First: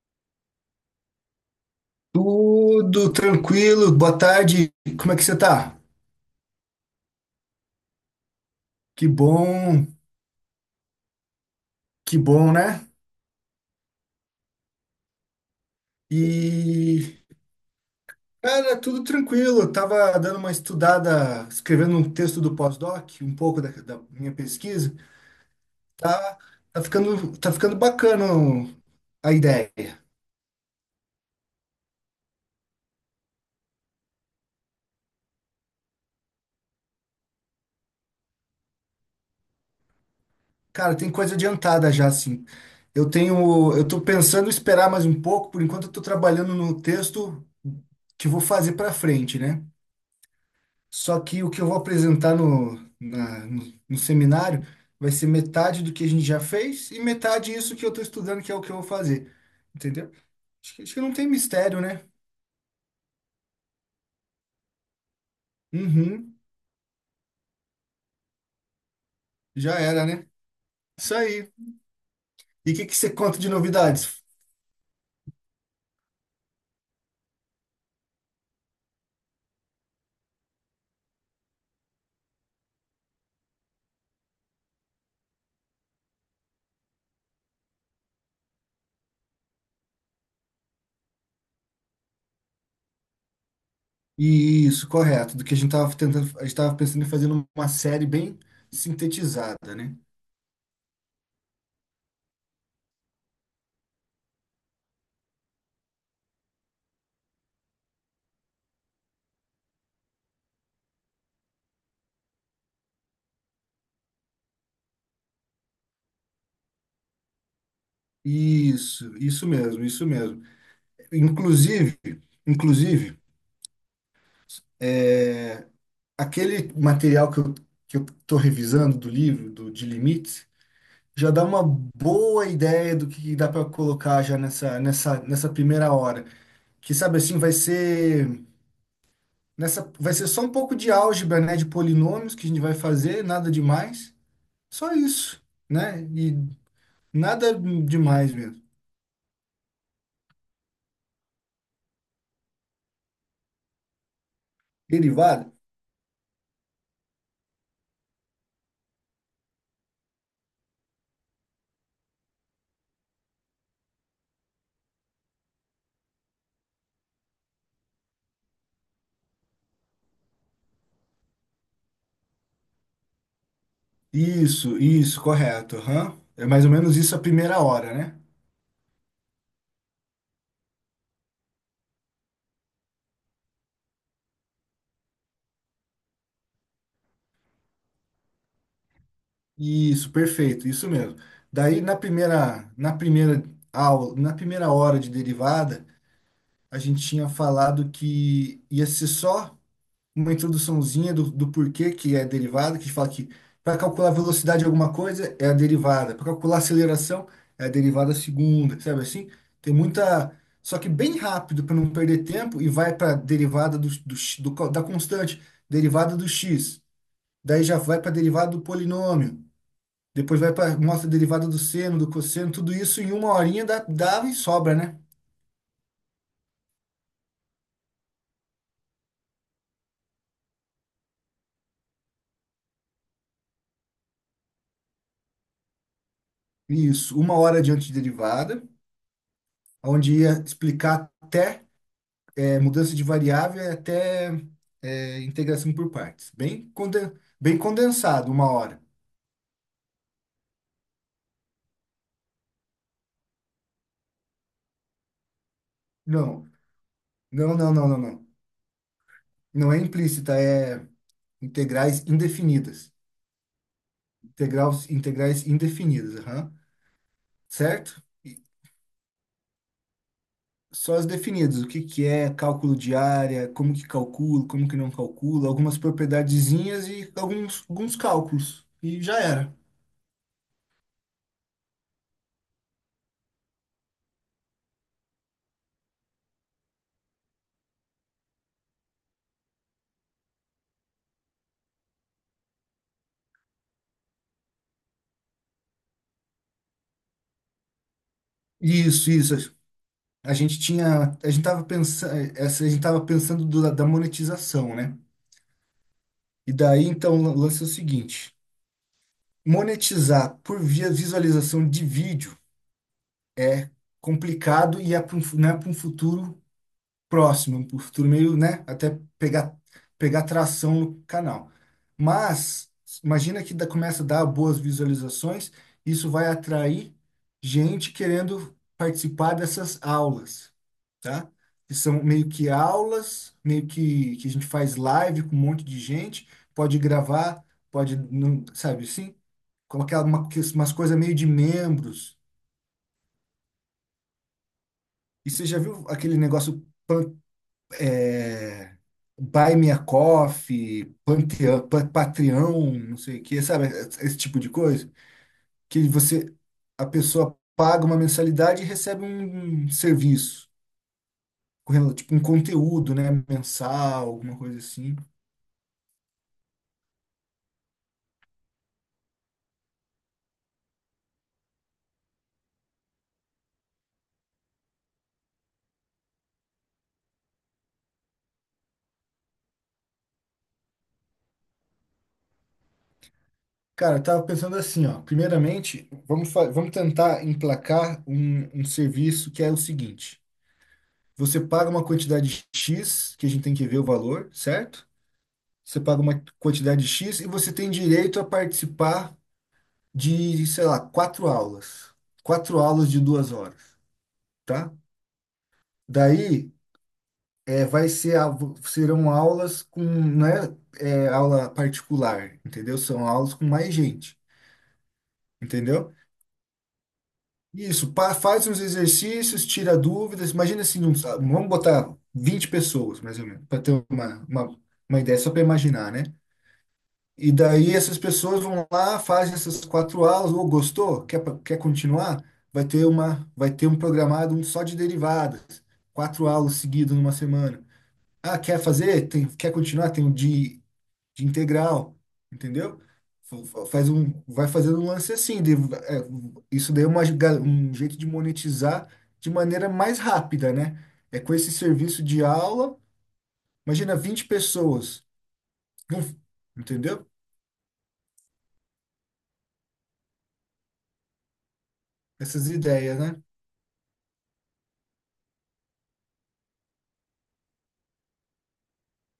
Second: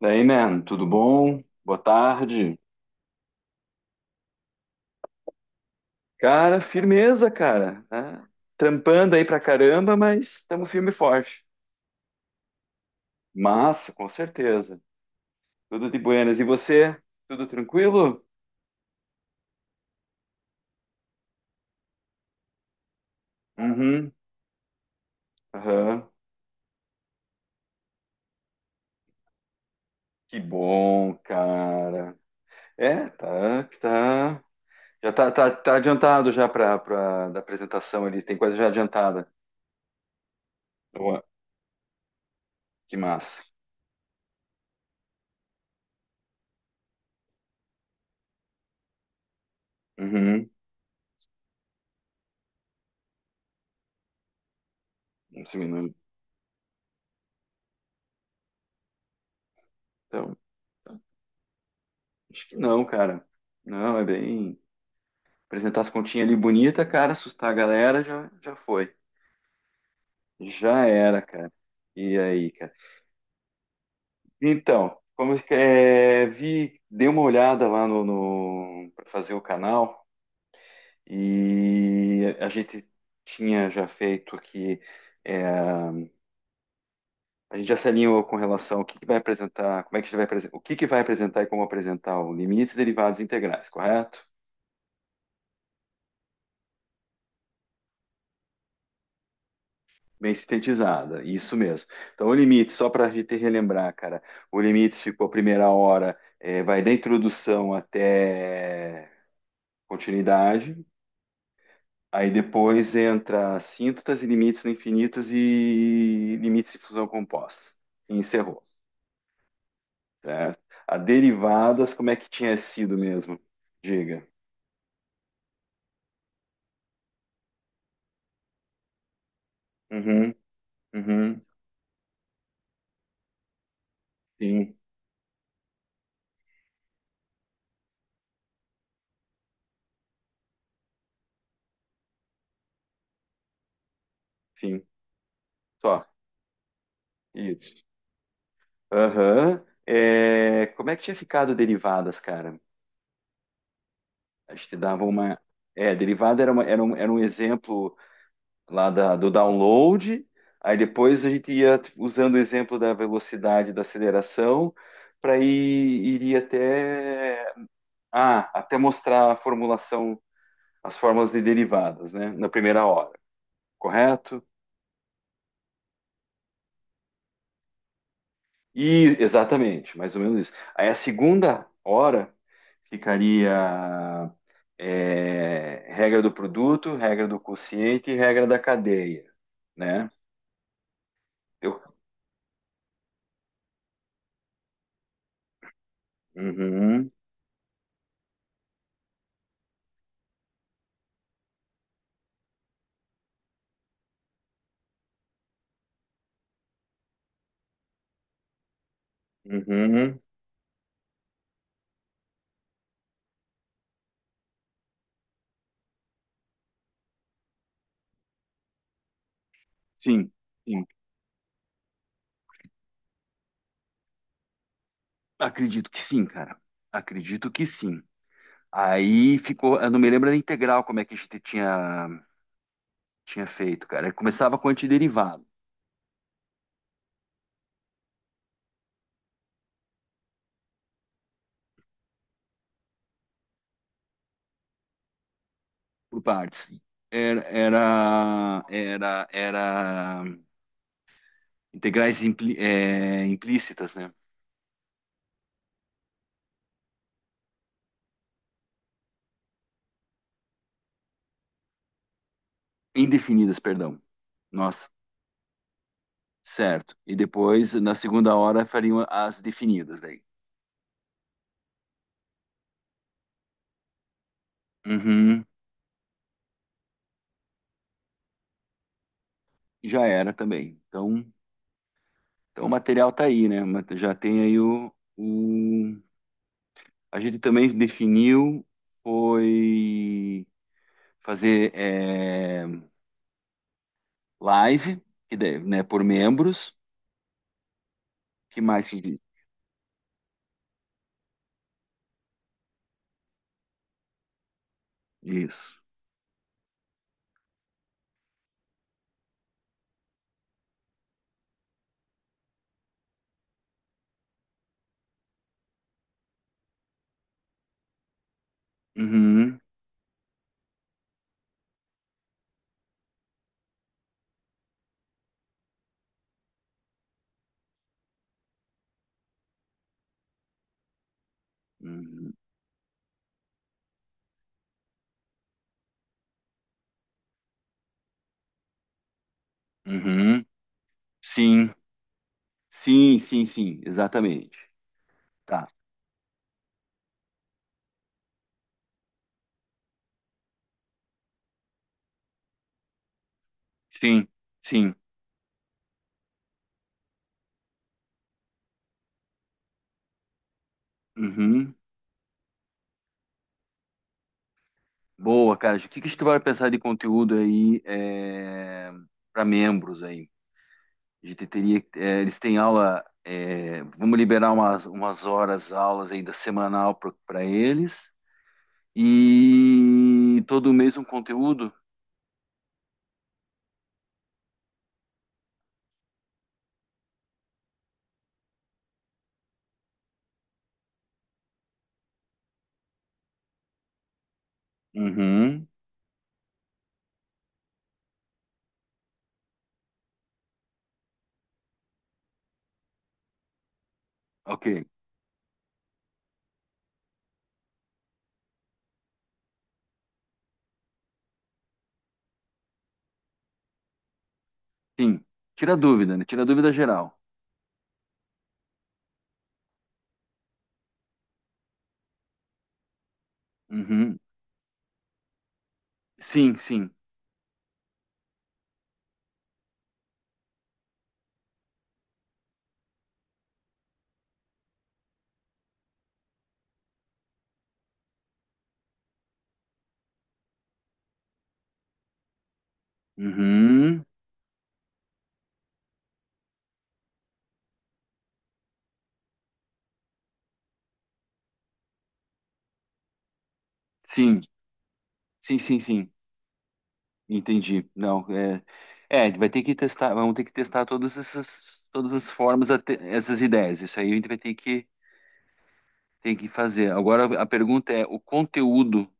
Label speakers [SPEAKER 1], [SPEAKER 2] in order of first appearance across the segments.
[SPEAKER 1] Daí, man, tudo bom? Boa tarde.
[SPEAKER 2] Tudo tranquilo, boa tarde. Como é que você tá?
[SPEAKER 1] Cara, firmeza, cara, né?
[SPEAKER 2] Que
[SPEAKER 1] Trampando aí pra
[SPEAKER 2] bom,
[SPEAKER 1] caramba, mas estamos firme e forte.
[SPEAKER 2] que bom, né?
[SPEAKER 1] Massa, com certeza. Tudo de buenas. E você?
[SPEAKER 2] E,
[SPEAKER 1] Tudo tranquilo?
[SPEAKER 2] cara, tudo tranquilo. Eu tava dando uma estudada, escrevendo um texto do pós-doc, um pouco da
[SPEAKER 1] Uhum.
[SPEAKER 2] minha pesquisa.
[SPEAKER 1] Aham.
[SPEAKER 2] Tá, tá ficando, tá ficando bacana a ideia.
[SPEAKER 1] Que bom, cara. É, tá, tá. Já tá adiantado já pra da apresentação ali. Tem coisa já adiantada.
[SPEAKER 2] Cara, tem
[SPEAKER 1] Boa.
[SPEAKER 2] coisa adiantada já, assim.
[SPEAKER 1] Que
[SPEAKER 2] Eu
[SPEAKER 1] massa.
[SPEAKER 2] tenho, eu tô pensando em esperar mais um pouco, por enquanto eu tô trabalhando no texto que vou fazer pra frente, né?
[SPEAKER 1] Uhum.
[SPEAKER 2] Só que o que eu vou apresentar no seminário vai ser
[SPEAKER 1] Um
[SPEAKER 2] metade do
[SPEAKER 1] segundo.
[SPEAKER 2] que a gente já fez e metade isso que eu estou estudando, que é o que eu vou fazer. Entendeu?
[SPEAKER 1] Então,
[SPEAKER 2] Acho que não tem mistério, né?
[SPEAKER 1] acho que não, cara. Não, é bem. Apresentar as continhas ali
[SPEAKER 2] Uhum,
[SPEAKER 1] bonita, cara, assustar a galera, já foi.
[SPEAKER 2] já era, né?
[SPEAKER 1] Já
[SPEAKER 2] Isso
[SPEAKER 1] era,
[SPEAKER 2] aí.
[SPEAKER 1] cara. E aí, cara?
[SPEAKER 2] E o que você conta de novidades?
[SPEAKER 1] Então, como é, vi, dei uma olhada lá no para fazer o canal e a gente tinha já feito aqui. é, a gente já se alinhou com relação ao que vai apresentar, como é que a gente vai o que, que vai apresentar e como apresentar o limites derivados integrais, correto?
[SPEAKER 2] Isso, correto. Do que a gente estava tentando, a gente estava pensando em fazer uma série bem sintetizada, né?
[SPEAKER 1] Bem sintetizada, isso mesmo. Então, o limite, só para a gente relembrar, cara, o limite ficou a primeira hora, vai da introdução até continuidade, aí depois entra síntotas e limites no infinitos e limites de fusão compostas. E encerrou,
[SPEAKER 2] Isso mesmo, isso mesmo.
[SPEAKER 1] certo? A derivadas,
[SPEAKER 2] Inclusive,
[SPEAKER 1] como é que tinha sido
[SPEAKER 2] inclusive.
[SPEAKER 1] mesmo? Diga.
[SPEAKER 2] é, Aquele material que eu estou revisando do livro, do, de
[SPEAKER 1] Uhum,
[SPEAKER 2] limites, já
[SPEAKER 1] uhum,
[SPEAKER 2] dá uma boa ideia do que dá para colocar já
[SPEAKER 1] sim,
[SPEAKER 2] nessa primeira hora. Que sabe assim, vai ser nessa, vai ser só um pouco de álgebra, né, de polinômios que a gente vai fazer, nada demais,
[SPEAKER 1] sim,
[SPEAKER 2] só isso, né?
[SPEAKER 1] só,
[SPEAKER 2] E nada
[SPEAKER 1] isso.
[SPEAKER 2] demais mesmo.
[SPEAKER 1] Aham. Como é que tinha ficado derivadas, cara? A gente dava uma.
[SPEAKER 2] Derivada?
[SPEAKER 1] É, derivada era, era um exemplo lá da, do download, aí depois a gente ia usando o exemplo da velocidade da aceleração para ir iria até até mostrar a formulação, as fórmulas de derivadas, né, na primeira hora, correto?
[SPEAKER 2] Isso, correto. Aham. É mais ou menos isso a primeira hora, né?
[SPEAKER 1] E exatamente, mais ou menos isso. Aí a segunda hora ficaria regra do produto, regra do quociente e regra da cadeia, né?
[SPEAKER 2] Isso, perfeito, isso mesmo. Daí
[SPEAKER 1] Eu...
[SPEAKER 2] na primeira aula, na primeira hora de derivada, a gente
[SPEAKER 1] Uhum,
[SPEAKER 2] tinha falado que ia ser só uma introduçãozinha do porquê que é derivada, que fala que para calcular a velocidade de alguma coisa é a derivada, para calcular a aceleração é a derivada segunda, sabe assim? Tem
[SPEAKER 1] uhum.
[SPEAKER 2] muita. Só que bem rápido para não perder tempo e vai para derivada do, do, x- do co- da constante, derivada do x, daí já vai para derivada do polinômio.
[SPEAKER 1] Sim,
[SPEAKER 2] Depois vai para
[SPEAKER 1] sim.
[SPEAKER 2] mostra a derivada do seno, do cosseno, tudo isso em uma horinha dá e sobra, né?
[SPEAKER 1] Acredito que sim, cara. Acredito que sim. Aí ficou, eu não me lembro da integral como é que a gente tinha feito, cara. Começava com antiderivado,
[SPEAKER 2] Isso, uma hora de antiderivada, onde ia explicar até mudança de variável e até integração por
[SPEAKER 1] por
[SPEAKER 2] partes.
[SPEAKER 1] partes.
[SPEAKER 2] Bem, conde-
[SPEAKER 1] Era,
[SPEAKER 2] bem condensado, uma
[SPEAKER 1] era,
[SPEAKER 2] hora.
[SPEAKER 1] era, era integrais implícitas, né?
[SPEAKER 2] Não, não, não. Não é implícita, é integrais indefinidas.
[SPEAKER 1] Indefinidas, perdão.
[SPEAKER 2] Integral,
[SPEAKER 1] Nossa,
[SPEAKER 2] integrais indefinidas, aham.
[SPEAKER 1] certo. E depois, na
[SPEAKER 2] Certo?
[SPEAKER 1] segunda hora, fariam as definidas daí.
[SPEAKER 2] Só as definidas, o que que é cálculo de área, como que calcula, como que não
[SPEAKER 1] Uhum.
[SPEAKER 2] calcula, algumas propriedadezinhas e alguns, alguns cálculos. E já era.
[SPEAKER 1] Já era também. Então o material está aí, né? Ma- Já tem aí o. A gente também definiu foi fazer live, que daí, né, por membros. Que mais
[SPEAKER 2] Isso,
[SPEAKER 1] que
[SPEAKER 2] isso. A gente tinha, a gente tava pensando, essa, a gente tava pensando do- da monetização, né?
[SPEAKER 1] isso?
[SPEAKER 2] E daí então o lance é o seguinte, monetizar por via visualização de vídeo, complicado e é para um, fu- não é para um futuro próximo, pro futuro meio, né? Até pegar,
[SPEAKER 1] Uhum,
[SPEAKER 2] pegar tração no canal. Mas imagina que dá- começa a dar boas visualizações, isso vai atrair gente querendo participar dessas aulas, tá? Que são meio
[SPEAKER 1] uhum,
[SPEAKER 2] que aulas, meio que a gente faz live com um monte de gente, pode gravar, pode, não, sabe assim? Colocar uma, que
[SPEAKER 1] uhum.
[SPEAKER 2] umas coisas meio de
[SPEAKER 1] Sim,
[SPEAKER 2] membros.
[SPEAKER 1] sim, exatamente.
[SPEAKER 2] E você já
[SPEAKER 1] Tá.
[SPEAKER 2] viu aquele negócio é, Buy Me a Coffee, Panteão, Pa- Patreon, não sei o que, sabe? Esse
[SPEAKER 1] Sim,
[SPEAKER 2] tipo de coisa.
[SPEAKER 1] sim.
[SPEAKER 2] Que você, a pessoa paga uma mensalidade e recebe um serviço,
[SPEAKER 1] Uhum.
[SPEAKER 2] com tipo um conteúdo, né? Mensal, alguma coisa assim.
[SPEAKER 1] Boa, cara. O que que a gente vai pensar de conteúdo aí, para membros aí? A gente teria, é, eles têm aula, é, vamos liberar umas horas, aulas ainda semanal para eles. E todo mês um conteúdo?
[SPEAKER 2] Cara, eu tava pensando assim, ó. Primeiramente, vamos, fa- vamos tentar emplacar um serviço que é o seguinte. Você paga uma quantidade X, que a gente tem que ver o valor, certo?
[SPEAKER 1] Uhum.
[SPEAKER 2] Você paga uma quantidade X e você tem direito a participar de, sei lá, quatro aulas. Quatro aulas de duas horas,
[SPEAKER 1] Ok.
[SPEAKER 2] tá? Daí, é, vai ser, a- serão aulas com, não é, é, aula particular, entendeu? São aulas com mais gente,
[SPEAKER 1] Sim. Tira
[SPEAKER 2] entendeu?
[SPEAKER 1] dúvida, né? Tira dúvida geral.
[SPEAKER 2] Isso, pa- faz uns exercícios, tira dúvidas. Imagina assim, uns- vamos botar 20 pessoas, mais ou menos, para ter
[SPEAKER 1] Uhum.
[SPEAKER 2] uma ideia, só para imaginar, né?
[SPEAKER 1] Sim, sim.
[SPEAKER 2] E daí essas pessoas vão lá, fazem essas quatro aulas, ou gostou, quer, pa- quer continuar? Vai ter uma, vai ter um programado um só de derivadas, quatro aulas seguidas numa semana. Ah, quer fazer? Tem, quer continuar? Tem um de integral, entendeu? Faz
[SPEAKER 1] Uhum.
[SPEAKER 2] um, vai fazendo um lance assim. Isso daí é uma ga- um jeito de monetizar de maneira mais rápida, né? É com esse serviço de aula, imagina vinte
[SPEAKER 1] Sim.
[SPEAKER 2] pessoas,
[SPEAKER 1] Sim, sim,
[SPEAKER 2] não-
[SPEAKER 1] sim.
[SPEAKER 2] entendeu?
[SPEAKER 1] Entendi. Não, vai ter que testar, vamos ter que testar todas essas, todas as
[SPEAKER 2] Essas
[SPEAKER 1] formas, até-
[SPEAKER 2] ideias, né?
[SPEAKER 1] essas ideias. Isso aí a gente vai ter que fazer. Agora a pergunta é, o conteúdo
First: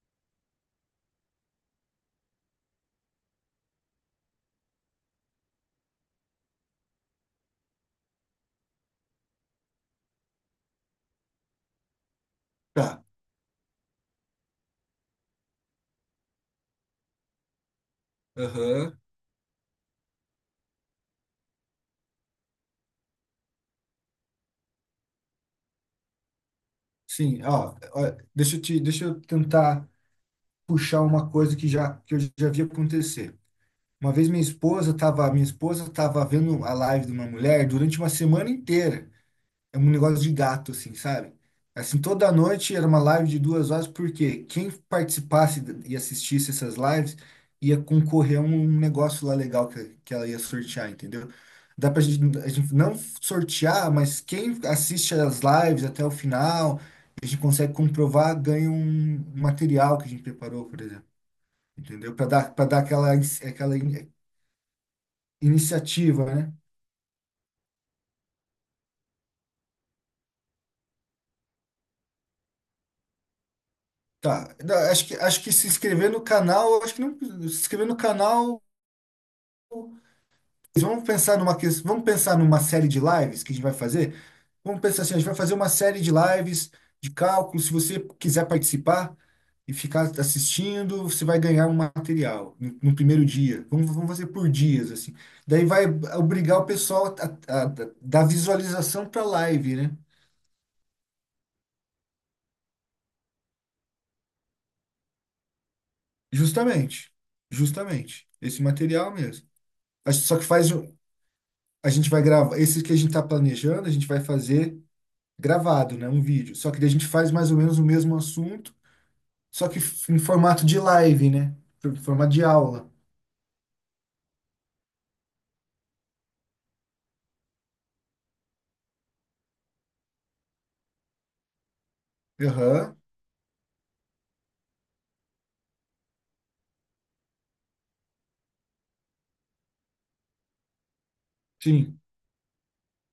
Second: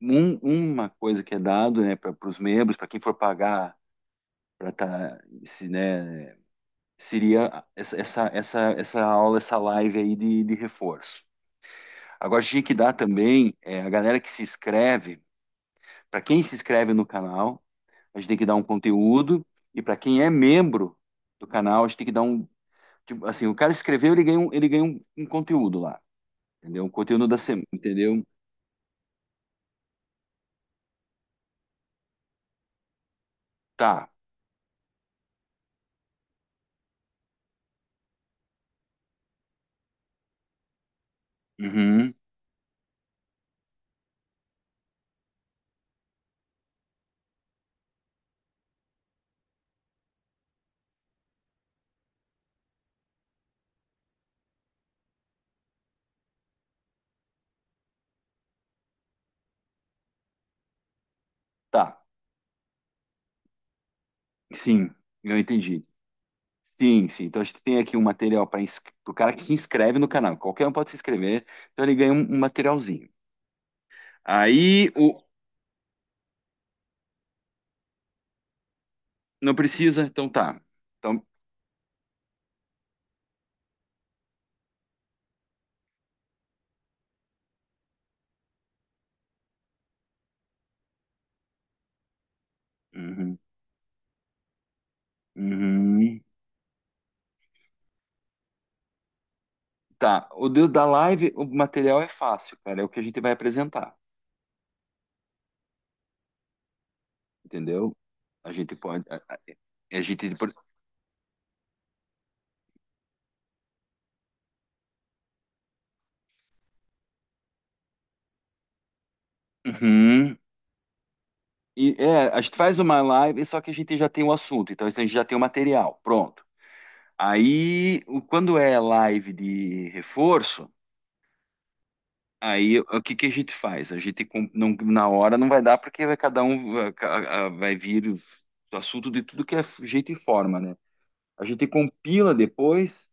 [SPEAKER 1] um- uma coisa que é dado, né, para os membros, para quem for pagar para tá, se, né, seria essa aula, essa live aí de reforço. Agora, tinha que dar
[SPEAKER 2] Tá.
[SPEAKER 1] também a galera que se inscreve, para quem se inscreve no canal, a gente tem que dar um
[SPEAKER 2] Aham.
[SPEAKER 1] conteúdo, e para quem é membro do canal, a gente tem que dar um, tipo, assim, o cara escreveu, ele ganha um, um conteúdo lá, entendeu? Um conteúdo da
[SPEAKER 2] Sim,
[SPEAKER 1] semana,
[SPEAKER 2] ó, ó,
[SPEAKER 1] entendeu?
[SPEAKER 2] deixa eu tentar puxar uma coisa que já que eu já vi acontecer.
[SPEAKER 1] Tá,
[SPEAKER 2] Uma vez minha esposa tava vendo a live de uma mulher durante uma semana inteira. É um negócio de gato, assim, sabe? Assim,
[SPEAKER 1] uhum,
[SPEAKER 2] toda noite era uma live de duas horas, porque quem participasse e assistisse essas lives ia concorrer a um negócio lá legal que ela ia sortear, entendeu? Dá pra gente, a gente não sortear, mas quem assiste as lives até o final, a gente consegue comprovar, ganha um material que a gente preparou, por exemplo,
[SPEAKER 1] tá,
[SPEAKER 2] entendeu? Para dar aquela, inici- aquela in-
[SPEAKER 1] sim, eu entendi.
[SPEAKER 2] iniciativa, né?
[SPEAKER 1] Sim, sim. Então a gente tem aqui um material para o cara que se inscreve no canal. Qualquer um pode se inscrever, então ele ganha um, um materialzinho.
[SPEAKER 2] Tá, não,
[SPEAKER 1] Aí o
[SPEAKER 2] acho que se inscrever no canal, acho que não, se inscrever no canal
[SPEAKER 1] não precisa, então tá.
[SPEAKER 2] vamos
[SPEAKER 1] Então,
[SPEAKER 2] pensar numa ques- vamos pensar numa série de lives que a gente vai fazer. Vamos pensar assim, a gente vai fazer uma série de lives de cálculo. Se você quiser participar e ficar assistindo, você vai ganhar um material no primeiro
[SPEAKER 1] uhum,
[SPEAKER 2] dia. Vamos fazer por dias assim. Daí vai
[SPEAKER 1] uhum.
[SPEAKER 2] obrigar o pessoal a dar visualização para a live, né?
[SPEAKER 1] Tá. O do- da live, o material é fácil, cara. É o que a gente vai apresentar,
[SPEAKER 2] Justamente,
[SPEAKER 1] entendeu?
[SPEAKER 2] justamente
[SPEAKER 1] A
[SPEAKER 2] esse
[SPEAKER 1] gente pode,
[SPEAKER 2] material mesmo.
[SPEAKER 1] a
[SPEAKER 2] Acho-
[SPEAKER 1] gente,
[SPEAKER 2] Só que faz, um- a gente vai gravar. Esse que a gente está planejando, a gente vai fazer gravado, né? Um vídeo. Só que daí a gente faz mais ou menos o mesmo assunto, só que f- em
[SPEAKER 1] uhum.
[SPEAKER 2] formato de live, né?
[SPEAKER 1] E
[SPEAKER 2] Em
[SPEAKER 1] é,
[SPEAKER 2] formato
[SPEAKER 1] a
[SPEAKER 2] de
[SPEAKER 1] gente faz
[SPEAKER 2] aula.
[SPEAKER 1] uma live, só que a gente já tem o assunto. Então a gente já tem o material, pronto. Aí, o- quando é live de reforço. Aí,
[SPEAKER 2] Aham,
[SPEAKER 1] o que que a gente faz? A gente com- não, na hora não vai dar porque vai cada um vai ca- a- vai vir o assunto de tudo que é jeito e forma, né? A gente
[SPEAKER 2] sim.
[SPEAKER 1] compila depois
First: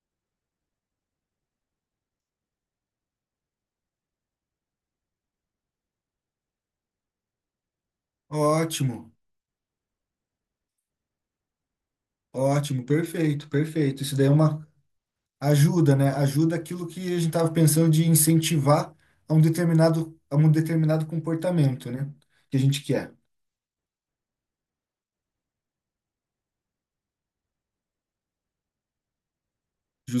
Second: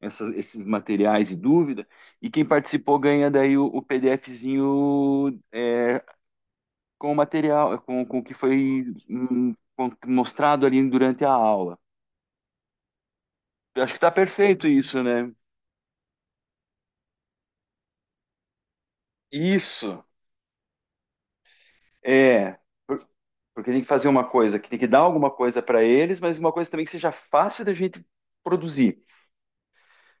[SPEAKER 1] essas- esses materiais e dúvida e quem participou ganha daí o PDFzinho com o material, com o que foi
[SPEAKER 2] Ótimo,
[SPEAKER 1] com- mostrado ali durante a aula.
[SPEAKER 2] ótimo, perfeito,
[SPEAKER 1] Eu acho que
[SPEAKER 2] perfeito.
[SPEAKER 1] tá
[SPEAKER 2] Isso daí é
[SPEAKER 1] perfeito
[SPEAKER 2] uma
[SPEAKER 1] isso, né?
[SPEAKER 2] ajuda, né? Ajuda aquilo que a gente estava pensando de incentivar a um
[SPEAKER 1] Isso,
[SPEAKER 2] determinado, a um determinado comportamento, né? Que
[SPEAKER 1] é.
[SPEAKER 2] a gente quer,
[SPEAKER 1] Porque tem que fazer uma coisa que tem que dar alguma coisa para eles, mas uma coisa também que seja fácil da gente produzir.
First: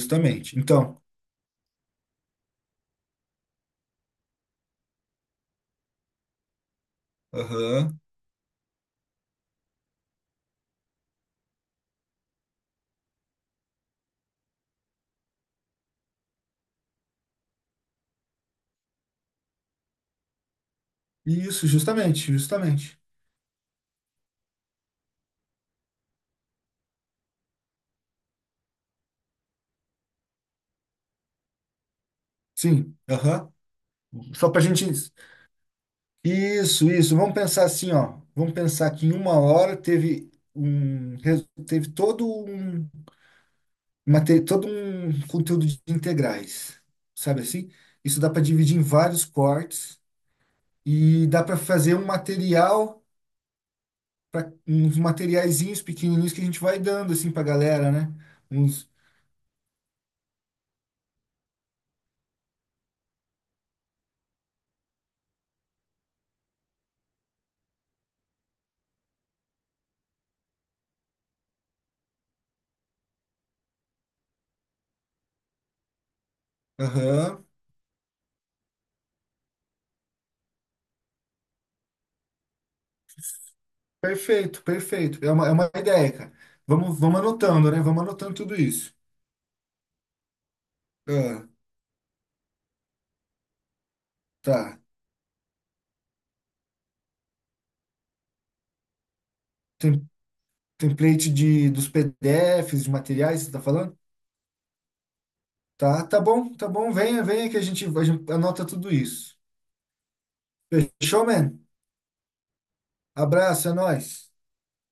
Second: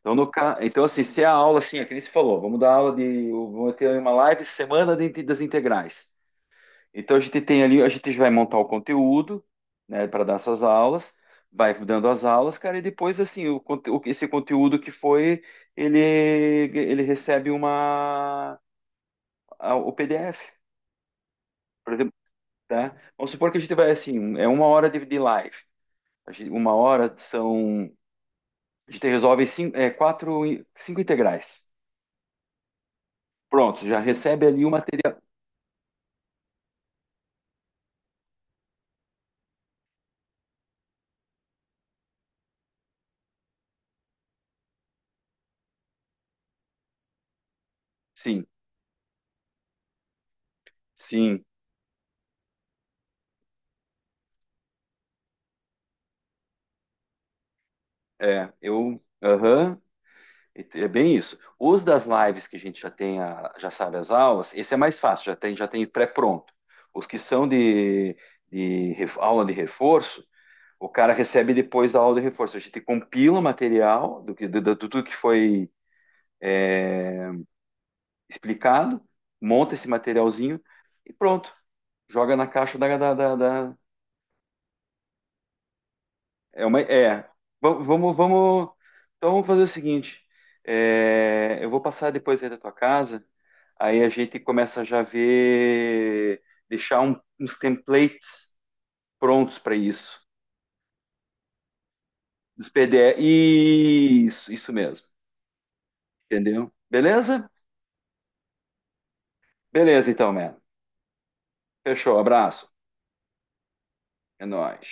[SPEAKER 1] Então, no, ca- então
[SPEAKER 2] Então,
[SPEAKER 1] assim, se é a aula, assim, é que nem se falou, vamos dar aula de. Vamos ter uma live semana de- das integrais. Então, a gente tem ali, a
[SPEAKER 2] aham.
[SPEAKER 1] gente vai montar o conteúdo, né, para dar essas aulas, vai dando as aulas, cara, e depois, assim, o, conte- o- esse conteúdo que foi, ele, ele recebe uma, a- o PDF,
[SPEAKER 2] Isso,
[SPEAKER 1] por exemplo,
[SPEAKER 2] justamente,
[SPEAKER 1] tá?
[SPEAKER 2] justamente.
[SPEAKER 1] Vamos supor que a gente vai, assim, é uma hora de live. A gente- uma hora são. A gente resolve cinco, é, quatro, cinco integrais.
[SPEAKER 2] Sim, aham.
[SPEAKER 1] Pronto, já recebe
[SPEAKER 2] Só para a
[SPEAKER 1] ali o
[SPEAKER 2] gente
[SPEAKER 1] material.
[SPEAKER 2] isso, isso. Vamos pensar assim, ó. Vamos pensar que em uma hora teve teve todo todo um conteúdo de integrais, sabe assim? Isso dá para
[SPEAKER 1] Sim,
[SPEAKER 2] dividir em vários cortes e dá
[SPEAKER 1] sim,
[SPEAKER 2] para fazer um material para uns materiaizinhos pequenininhos que a gente vai dando assim para galera, né?
[SPEAKER 1] é.
[SPEAKER 2] Uns,
[SPEAKER 1] Eu. Aham. É bem isso. Os das lives que a gente já tem, a- já sabe as aulas, esse é mais fácil, já tem pré-pronto. Os que são de ref- aula de reforço, o cara recebe depois da aula de reforço. A gente compila o material do que, do, do, do tudo que foi
[SPEAKER 2] aham,
[SPEAKER 1] explicado, monta esse materialzinho e pronto. Joga na caixa da, da, da- da-
[SPEAKER 2] perfeito, perfeito. É uma ideia, cara.
[SPEAKER 1] É uma.
[SPEAKER 2] Vamos
[SPEAKER 1] É.
[SPEAKER 2] anotando, né?
[SPEAKER 1] Vamos,
[SPEAKER 2] Vamos
[SPEAKER 1] vamos,
[SPEAKER 2] anotando tudo
[SPEAKER 1] vamos.
[SPEAKER 2] isso.
[SPEAKER 1] Então vamos fazer o seguinte.
[SPEAKER 2] Ah,
[SPEAKER 1] É, eu vou passar depois aí da tua casa. Aí a gente
[SPEAKER 2] tá.
[SPEAKER 1] começa já a ver, deixar um- uns templates prontos para
[SPEAKER 2] Tem
[SPEAKER 1] isso.
[SPEAKER 2] template dos
[SPEAKER 1] Os
[SPEAKER 2] PDFs, de
[SPEAKER 1] PDF.
[SPEAKER 2] materiais, você está falando?
[SPEAKER 1] Isso, isso mesmo.
[SPEAKER 2] Tá bom, tá
[SPEAKER 1] Entendeu?
[SPEAKER 2] bom. Venha,
[SPEAKER 1] Beleza?
[SPEAKER 2] venha que a gente anota tudo isso.
[SPEAKER 1] Beleza, então, mano.
[SPEAKER 2] Fechou, man?
[SPEAKER 1] Fechou. Abraço.
[SPEAKER 2] Abraço, é nóis.
[SPEAKER 1] É nóis.